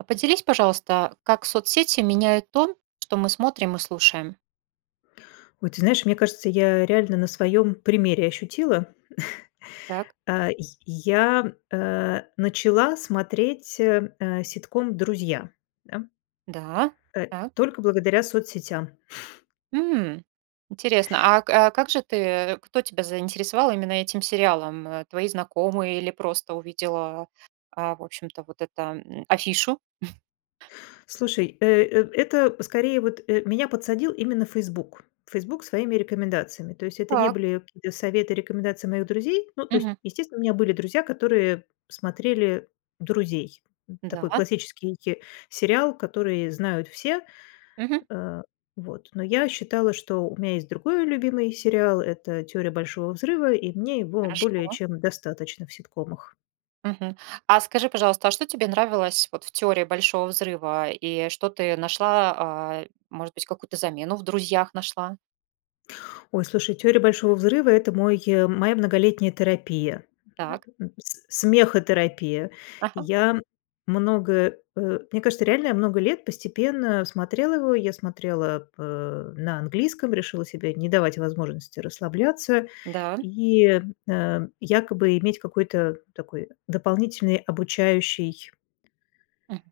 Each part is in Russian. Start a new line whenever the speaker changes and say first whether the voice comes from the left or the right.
right: А, поделись, пожалуйста, как соцсети меняют то, что мы смотрим и слушаем?
left: Ой, ты знаешь, мне кажется, я реально на своём примере ощутила.
right: Так.
left: Э, й я, э. Начала смотреть, э, э, ситком "Друзья", да.
right: Да,
left: Э,
right: так.
left: только благодаря соцсетям.
right: М, интересно. А а, как же ты кто тебя заинтересовал именно этим сериалом? Э, твои знакомые или просто увидела, а, в общем-то, вот это, м, афишу?
left: Слушай, э, э это скорее вот, э, меня подсадил именно Facebook Facebook своими рекомендациями, то есть это не
right: Так.
left: были какие-то советы и рекомендации моих друзей. Ну, то есть,
right: Мгм.
left: естественно, у меня были друзья, которые смотрели "Друзей". Н такой
right: Да.
left: классический, э, сериал, который знают все.
right: Мгм.
left: Э, вот, но я считала, что у меня есть другой любимый сериал- это "Теория Большого взрыва", и мне его более
right: Хорошо.
left: чем достаточно в ситкомах.
right: Мгм. А скажи, пожалуйста, а что тебе нравилось вот в "Теории Большого взрыва" и что ты нашла? А, может быть, какую-то замену в "Друзьях" нашла?
left: Ой, слушай, "Теория Большого взрыва"- это мой моя многолетняя терапия,
right: Так.
left: [unintelligible] с смехотерапия.
right: Ага.
left: Я много, э, мне кажется, реально много лет постепенно смотрела его. Я смотрела, э, на английском, решила себе не давать возможности расслабляться
right: Да.
left: и, э, якобы иметь какой-то такой дополнительный обучающий
right: Мгм.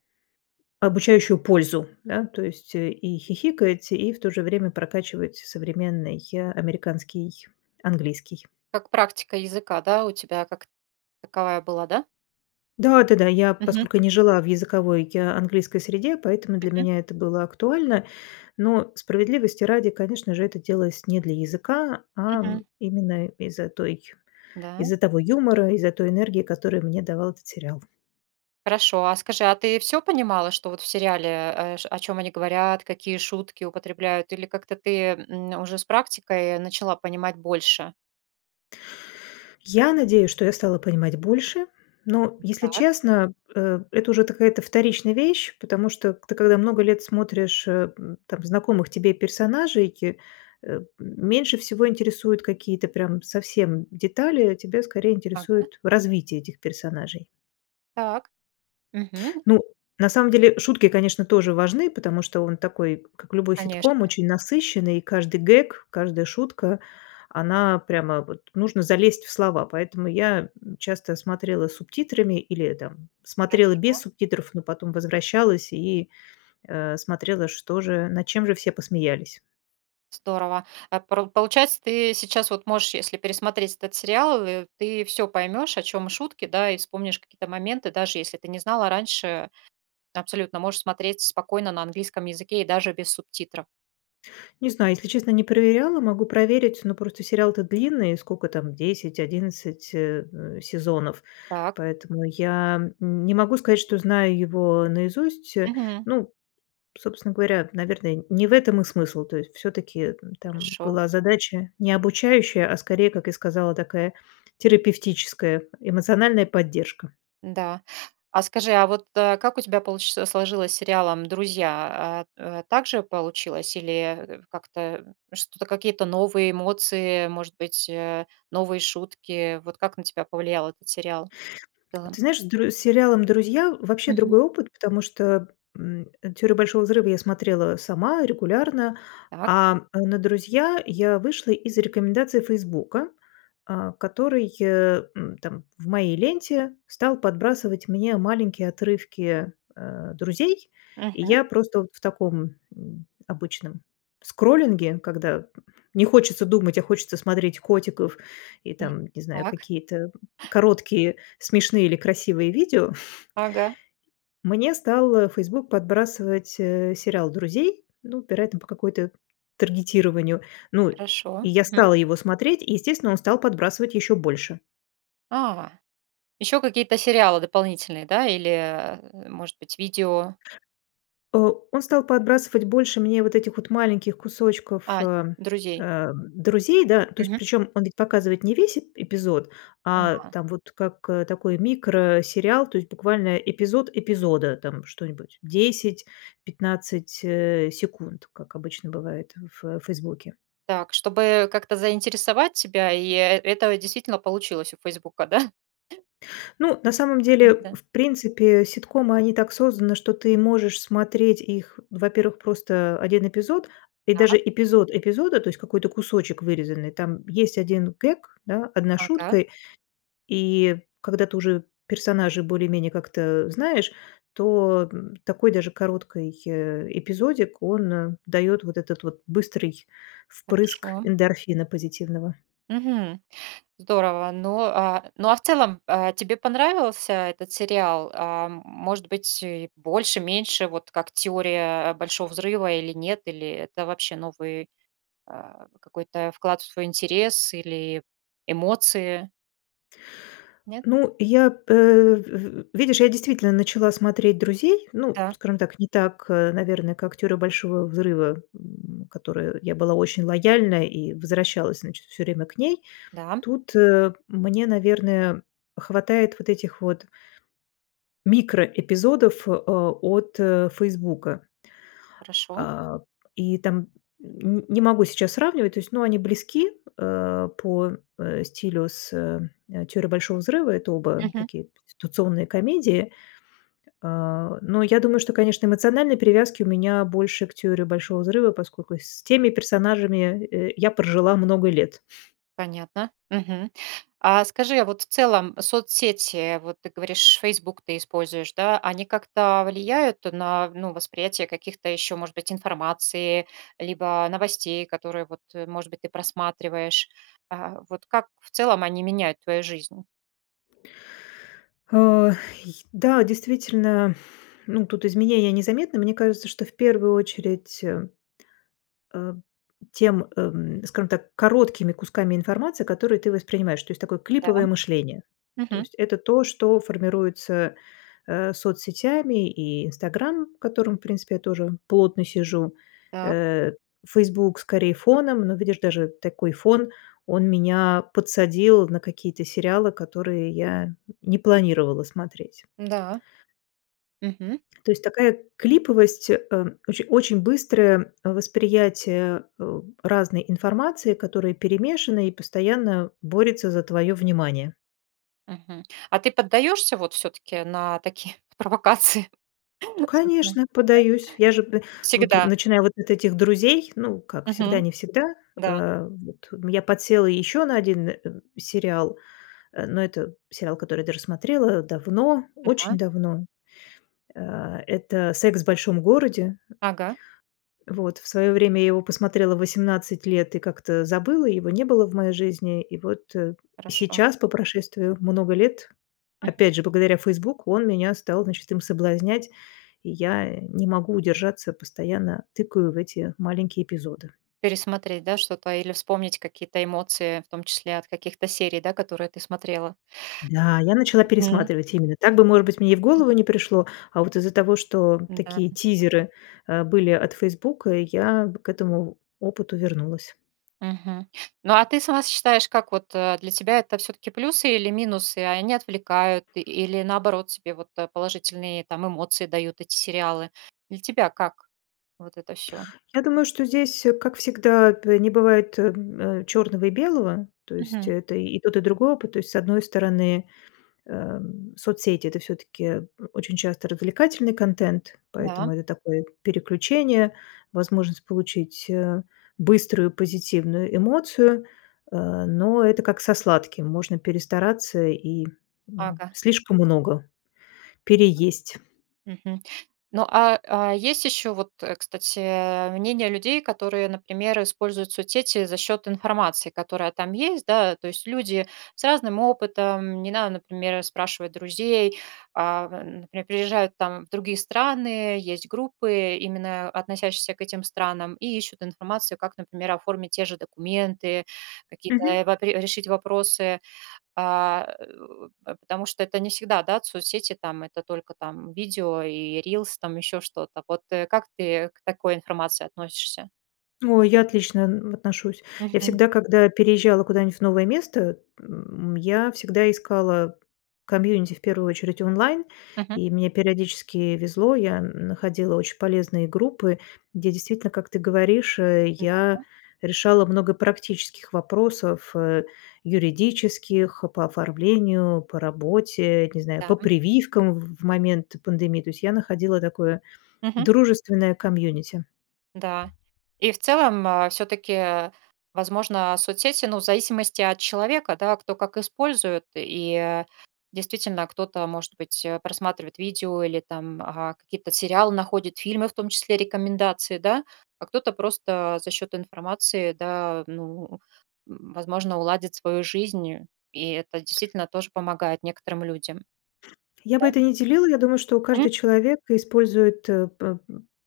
left: Обучающую пользу. Да, то есть и хихикать, и в то же время прокачивать современный, э, американский английский.
right: Как практика языка, да, у тебя как таковая была, да?
left: Да-да-да. Я,
right: Мгм.
left: поскольку не жила в языковой я английской среде, поэтому для
right: Мгм.
left: меня это было актуально. Но, справедливости ради, конечно же, это делалось не для языка, ам,
right: Мгм.
left: именно из-за той
right: Да.
left: из-за того юмора, из-за той энергии, которую мне давал этот сериал.
right: Хорошо. А скажи, а ты всё понимала, что вот в сериале, э, ш о чём они говорят, какие шутки употребляют, или как-то ты, м, уже с практикой начала понимать больше?
left: Я надеюсь, что я стала понимать больше, но, если
right: Так.
left: честно, э, это уже какая-то вторичная вещь, потому что ты, когда много лет смотришь, эм, там знакомых тебе персонажей, э, меньше всего интересуют какие-то прям совсем детали, тебя скорее
right: Ага.
left: интересует развитие этих персонажей.
right: Так. Мгм.
left: Ну, на самом деле, шутки, конечно, тоже важны, потому что он такой, как любой ситком,
right: Конечно.
left: очень насыщенный, и каждый гэг, каждая шутка, она прямо, вот, нужно залезть в слова, поэтому я, м, часто смотрела с субтитрами или там смотрела без
right: Хорошо.
left: субтитров, но потом возвращалась и, э, смотрела, что же, над чем же все посмеялись.
right: Здорово. А пор получается, ты сейчас вот можешь, если пересмотреть этот сериал, и ты всё поймёшь, о чём шутки, да, и вспомнишь какие-то моменты, даже если ты не знала раньше, абсолютно можешь смотреть спокойно на английском языке и даже без субтитров.
left: Не знаю, если честно, не проверяла, могу проверить, но просто сериал-то длинный, сколько там 10-11, э, э, сезонов,
right: Так.
left: поэтому я н не могу сказать, что знаю его наизусть.
right: Мгм.
left: Ну, собственно говоря, наверное, не в этом и смысл, то есть всё-таки там
right: Хорошо.
left: была задача не обучающая, а скорее, как и сказала, такая терапевтическая эмоциональная поддержка.
right: Н-да. А скажи, а вот, э, как у тебя получи сложилось с сериалом "Друзья"? А т так же получилось или, э, как-то, что-то, какие-то новые эмоции, может быть, э, новые шутки. Вот как на тебя повлиял этот сериал в целом?
left: Ты знаешь, с Др с сериалом "Друзья" вообще
right: Мгм.
left: другой опыт, потому что, м, "Теорию Большого взрыва" я смотрела сама регулярно,
right: Так.
left: а на "Друзей" я вышла из рекомендации "Фейсбука", а, который, э, м, там в моей ленте стал подбрасывать мне маленькие отрывки, э, "Друзей", и
right: Мгм.
left: я просто в таком, м, обычном скроллинге, когда не хочется думать, а хочется смотреть котиков и
right: М,
left: там, не знаю,
right: так.
left: какие-то короткие смешные или красивые видео.
right: Ага.
left: Мне стал, а, Facebook подбрасывать, э, сериал "Друзей", ну, вероятно, по какой-то таргетированию. Ну, и
right: Хорошо.
left: я
right: Мгм.
left: стала его смотреть, естественно, он стал подбрасывать ещё больше.
right: А, ещё какие-то сериалы дополнительные, да? Или, э, может быть, видео?
left: Э, он стал подбрасывать больше мне вот этих вот маленьких кусочков,
right: А,
left: а,
right: "Друзей".
left: ам, "Друзей", да, то есть
right: Мгм.
left: причем он ведь показывает не весь эп эпизод, а
right: Н-да.
left: там вот как такой микросериал, то есть буквально эпизод эпизода, там что-нибудь 10-15, э, секунд, как обычно бывает в в "Фейсбуке".
right: Так, чтобы как-то заинтересовать тебя, и, э это действительно получилось у "Фейсбука", да?
left: Ну, на самом деле,
right: М-да.
left: в принципе, ситкомы, они так созданы, что ты можешь смотреть их, во-первых, просто 1 эпизод и даже
right: Так.
left: эпизод эпизода, то есть какой-то кусочек вырезанный, там есть 1 гэг, да, 1
right: Ага.
left: шутка, и, когда ты уже персонажа более-менее как-то знаешь, то, м, такой даже короткий, э, эпизодик, он даёт вот этот вот быстрый впрыск
right: Хорошо.
left: эндорфина позитивного.
right: Мгм. Здорово. Ну, а, ну, а в целом, а, тебе понравился этот сериал? Ам, может быть, и больше, меньше, вот как "Теория Большого взрыва" или нет, или это вообще новый, э, какой-то вклад в свой интерес или эмоции? Нет?
left: Ну, я, э, в в видишь, я действительно начала смотреть "Друзей", ну,
right: Да.
left: скажем так, не так, э, наверное, как "Теорию Большого взрыва", м, которой я была очень лояльная и возвращалась, значит, всё время к ней.
right: Да.
left: Тут, э, мне, наверное, хватает вот этих вот микроэпизодов, а, от, э, "Фейсбука".
right: Хорошо.
left: А, и там н не могу сейчас сравнивать, то есть, ну, они близки, э, по, э, стилю с, э, "Теорией Большого взрыва", это оба
right: Мгм.
left: такие конституционные комедии. Э, но я думаю, что, конечно, эмоциональной привязки у меня больше к "Теории Большого взрыва", поскольку с теми персонажами я, э, я прожила много лет.
right: Понятно. Мгм. А скажи, а вот в целом соцсети, вот ты говоришь, "Фейсбук" ты используешь, да? Они как-то влияют на, ну, восприятие каких-то ещё, может быть, информации либо новостей, которые, вот, может быть, ты просматриваешь? А, вот как в целом они меняют твою жизнь?
left: Ох, и да, действительно, ну, тут изменения незаметны. Мне кажется, что в первую очередь, э, а, тем эм, скажем так, короткими кусками информации, которые ты воспринимаешь, то есть такое
right: Да,
left: клиповое мышление. То
right: мгм.
left: есть это то, что формируется, э, соцсетями и "Инстаграм", в котором, принципе, тоже плотно сижу,
right: Так.
left: э, "Фейсбук" скорее фоном, но, видишь, даже такой фон, он меня подсадил на какие-то сериалы, которые я не планировала смотреть.
right: М-да. Мгм.
left: То есть такая клиповость, э, оче очень быстрое восприятие, э, разной информации, которая перемешана и постоянно борется за твоё внимание.
right: Мгм, а ты поддаёшься вот всё-таки на такие провокации в соцсетях?
left: Конечно, подаюсь. Я же б вот,
right: Всегда.
left: начиная вот от этих друзей, ну, как
right: Мгм,
left: всегда- не всегда,
right: да.
left: а вот я подсела еще на один, э, сериал, э но это сериал, который я даже смотрела давно,
right: Ага.
left: очень давно. А, это "Секс в большом городе".
right: Ага.
left: Вот в своё время я его посмотрела в 18 лет и как-то забыла, его не было в моей жизни. И вот
right: Хорошо.
left: сейчас, по прошествию много лет,
right: Мгм.
left: опять же благодаря "Фейсбук", он меня стал, значит, им соблазнять, и я не могу удержаться, постоянно тыкаю в эти маленькие эпизоды.
right: Пересмотреть, да, что-то или вспомнить какие-то эмоции, в том числе от каких-то серий, да, которые ты смотрела?
left: Да, я начала
right: Мгм.
left: пересматривать, именно так бы, может быть, мне и в голову не пришло. А вот из-за того, что
right: Да.
left: такие тизеры, э, были от "Фейсбука", я в к этому опыту вернулась.
right: Мгм. Ну, а ты сама считаешь, как вот, э, для тебя это всё-таки плюсы или минусы, а они отвлекают или, наоборот, тебе вот положительные там эмоции дают эти сериалы? Для тебя как вот это всё?
left: Я думаю, что здесь, как всегда, б не бывает, э, черного и белого, то есть
right: Мгм.
left: это и тот, и другой опыт. То есть, с одной стороны, эм, соцсети- это всё-таки очень часто развлекательный контент, поэтому
right: Да.
left: это такое переключение, возможность получить, э, быструю позитивную эмоцию, э, но это, как со сладким, можно перестараться и, м,
right: Ага.
left: слишком много переесть.
right: Мгм. Ну, а а есть ещё вот, кстати, мнение людей, которые, например, используют соцсети за счёт информации, которая там есть. Да, то есть, люди с разным опытом, не надо, например, спрашивать друзей, а, например, приезжают там в другие страны, есть группы, именно относящиеся к этим странам, и ищут информацию, как, например, оформить те же документы, какие-то,
left: Мгм.
right: э, вапре решить вопросы. А, э, п потому что это не всегда, да, соцсети, там, это только, там, видео и рилс, там, ещё что-то. Вот как ты к такой информации относишься?
left: Ой, я отлично н отношусь. Я
right: Мгм.
left: всегда, когда переезжала куда-нибудь в новое место, м, я всегда искала комьюнити, в первую очередь онлайн,
right: Мгм.
left: и мне периодически везло. Я находила очень полезные группы, где действительно, как ты говоришь, э, я
right: Да.
left: решала много практических вопросов, э, юридических, по оформлению, по работе, не знаю,
right: Да.
left: по прививкам в момент пандемии. То есть я находила такое
right: Мгм.
left: дружественное комьюнити.
right: Да. И в целом, э, всё-таки, возможно, соцсети ну, в зависимости от человека, да, кто как использует. И действительно, кто-то, может быть, э, просматривает видео или, а, там какие-то сериалы находит, фильмы, в том числе рекомендации, да, а кто-то просто за счёт информации, да, ну, м, возможно, уладит свою жизнью. И это действительно тоже помогает некоторым людям.
left: Я бы
right: Да?
left: это не делила. Я думаю, что
right: М.
left: каждый человек использует, э, п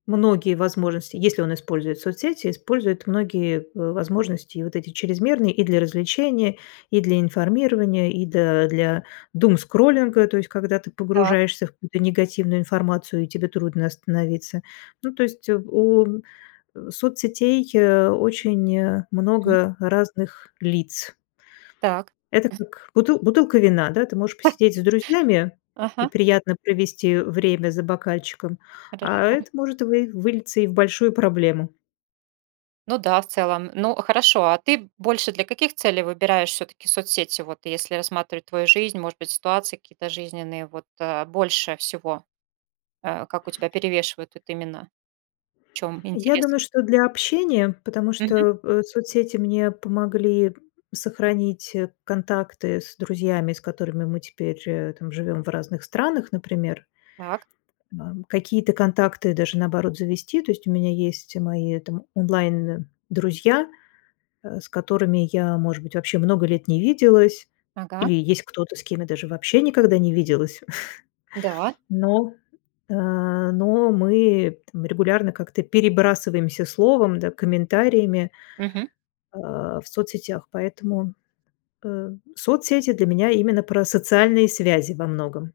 left: многие возможности если он использует соцсети, использует многие в возможности и вот эти чрезмерные: и для развлечения, и для информирования, и, да, для думскроллинга. То есть когда ты
right: Так.
left: погружаешься в какую-то негативную информацию и тебе трудно остановиться. Ну, то есть, э, в у соцсетей, э, очень
right: Мгм.
left: много разных лиц.
right: Так.
left: Это как бутыл бутылка вина, да. Ты можешь посидеть с друзьями и
right: Ага.
left: приятно провести время за бокальчиком, а
right: Хорошо.
left: это может вы вылиться и в большую проблему.
right: Ну да, в целом. Ну, хорошо. А ты больше для каких целей выбираешь всё-таки соцсети? Вот, если рассматривать твою жизнь, может быть, ситуации какие-то жизненные, вот, э, больше всего, э, как у тебя перевешивают тут именно? В чём
left: Я
right: интерес?
left: думаю, что для общения, потому
right: Мгм.
left: что, э, соцсети мне помогли сохранить контакты с друзьями, с которыми мы теперь, э, там, живём в разных странах, например.
right: Так.
left: Бам. Какие-то контакты даже, наоборот, завести. То есть у меня есть мои там онлайн-друзья, э, с которыми я, может быть, вообще много лет не виделась.
right: Ага.
left: Или есть кто-то, с кем я даже вообще никогда не виделась.
right: Да.
left: Но, а но мы там регулярно, как ты, перебрасываемся словом, да, комментариями
right: Мгм.
left: а, в соцсетях. Поэтому, э, соцсети для меня именно про социальные связи во многом.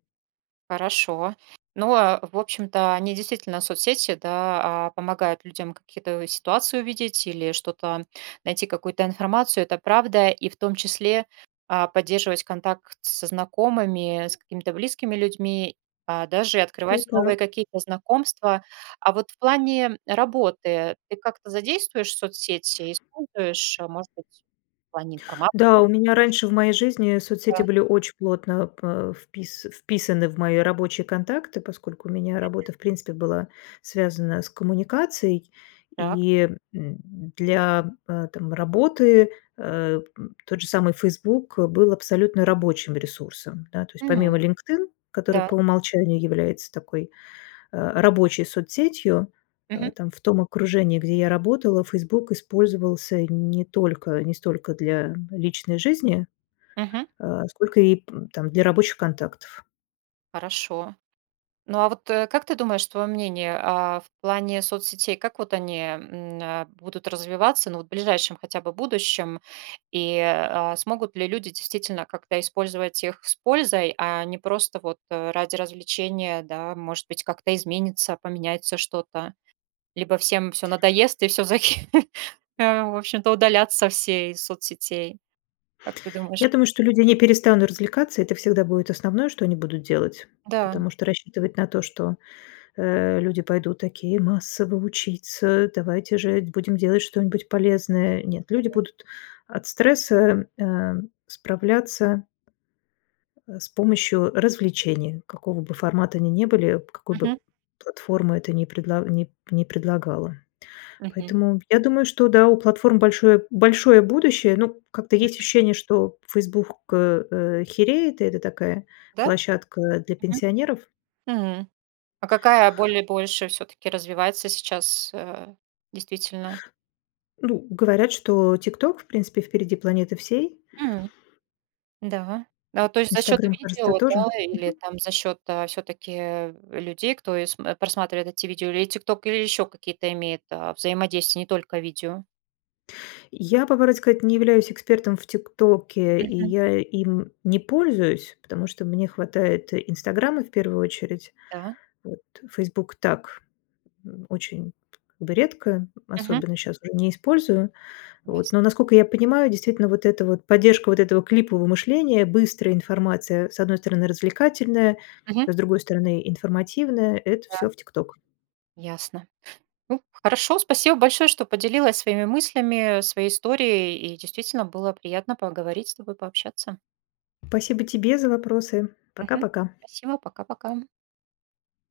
right: Хорошо. Ну, а в общем-то, они действительно соцсети, да, а, помогают людям какие-то ситуации увидеть или что-то найти, какую-то информацию. Это правда. И в том числе, а, поддерживать контакт со знакомыми, с какими-то близкими людьми, а, даже и
left: Всё
right: открывать новые
left: так.
right: какие-то знакомства. А вот в плане работы ты как-то задействуешь соцсети, используешь, может быть, в плане информации?
left: Да, у меня
right: Даже.
left: раньше в моей жизни соцсети
right: Да.
left: были очень плотно, п впис вписаны в мои рабочие контакты, поскольку у меня
right: Мгм.
left: работа, в принципе, была связана с коммуникацией.
right: Так.
left: И, м, для, э, там работы, э, м, тот же самый "Фейсбук" был абсолютно рабочим ресурсом. Да, то есть,
right: М,
left: помимо "Линкдин", который
right: да.
left: по умолчанию является такой, э, рабочей соцсетью, э,
right: Мгм.
left: там в том окружении, где я работала, "Фейсбук" использовался не только не столько для личной жизни,
right: Мгм.
left: а, сколько, ип там для рабочих контактов.
right: Хорошо. Ну, а вот, э, как ты думаешь, твоё мнение, а в плане соцсетей, как вот они, м, э, будут развиваться, ну, вот в ближайшем хотя бы будущем? И, а, смогут ли люди действительно как-то использовать их с пользой, а не просто, вот, ради развлечения, да, может быть, как-то изменится, поменяется что-то, либо всем всё надоест и всё, за кхе э, в общем-то, удалятся все из соцсетей, как ты думаешь?
left: Я думаю, что люди не перестанут развлекаться. Это всегда будет основное, что они будут делать.
right: Да.
left: Потому что рассчитывать на то, что, э, люди пойдут, такие, массово учиться: "Давайте же будем делать что-нибудь полезное". Нет. Люди
right: Мгм.
left: будут от стресса, эм, справляться э, с помощью развлечений, какого бы формата они ни были, какую бы
right: Мгм.
left: платформа это ни предла ни ни предлагала.
right: Мгм.
left: Поэтому, я думаю, что да, у платформ большое большое будущее, ну, как-то есть
right: Мгм.
left: ощущение, что Facebook э, э, хереет, и это такая
right: Да?
left: площадка для
right: Мгм.
left: пенсионеров.
right: Хм. А какая боль больше всё-таки развивается сейчас, э, действительно?
left: Ну, говорят, что "ТикТок", в принципе, впереди планеты всей.
right: М, да. А, то есть за счёт
left: "Инстаграм", кажется,
right: видео, да,
left: тоже.
right: или
left: Мгм.
right: там за счёт, а, всё-таки людей, кто ис э, просматривает эти видео, или "ТикТок", или ещё какие-то имеет, а, взаимодействия, не только видео?
left: Я, по правде сказать, не являюсь экспертом в "ТикТоке", и
right: Мгм.
left: я им не пользуюсь, потому что мне хватает "Инстаграма" в первую очередь.
right: Да.
left: Вот "Фейсбук"- так, м, очень как бы редко,
right: Мгм.
left: особенно щас уже не использую,
right: Ясно.
left: вот. Но, насколько я понимаю, действительно вот эта вот поддержка вот этого клипового мышления, быстрая информация, с одной стороны, развлекательная,
right: Мгм.
left: с другой стороны, информативная- это
right: Да.
left: всё в "ТикТок".
right: Ясно. Ну, хорошо, спасибо большое, что поделилась своими мыслями, своей историей, и действительно было приятно поговорить с тобой, пообщаться.
left: Спасибо тебе за вопросы.
right: Мгм.
left: Пока-пока.
right: Спасибо. Пока-пока.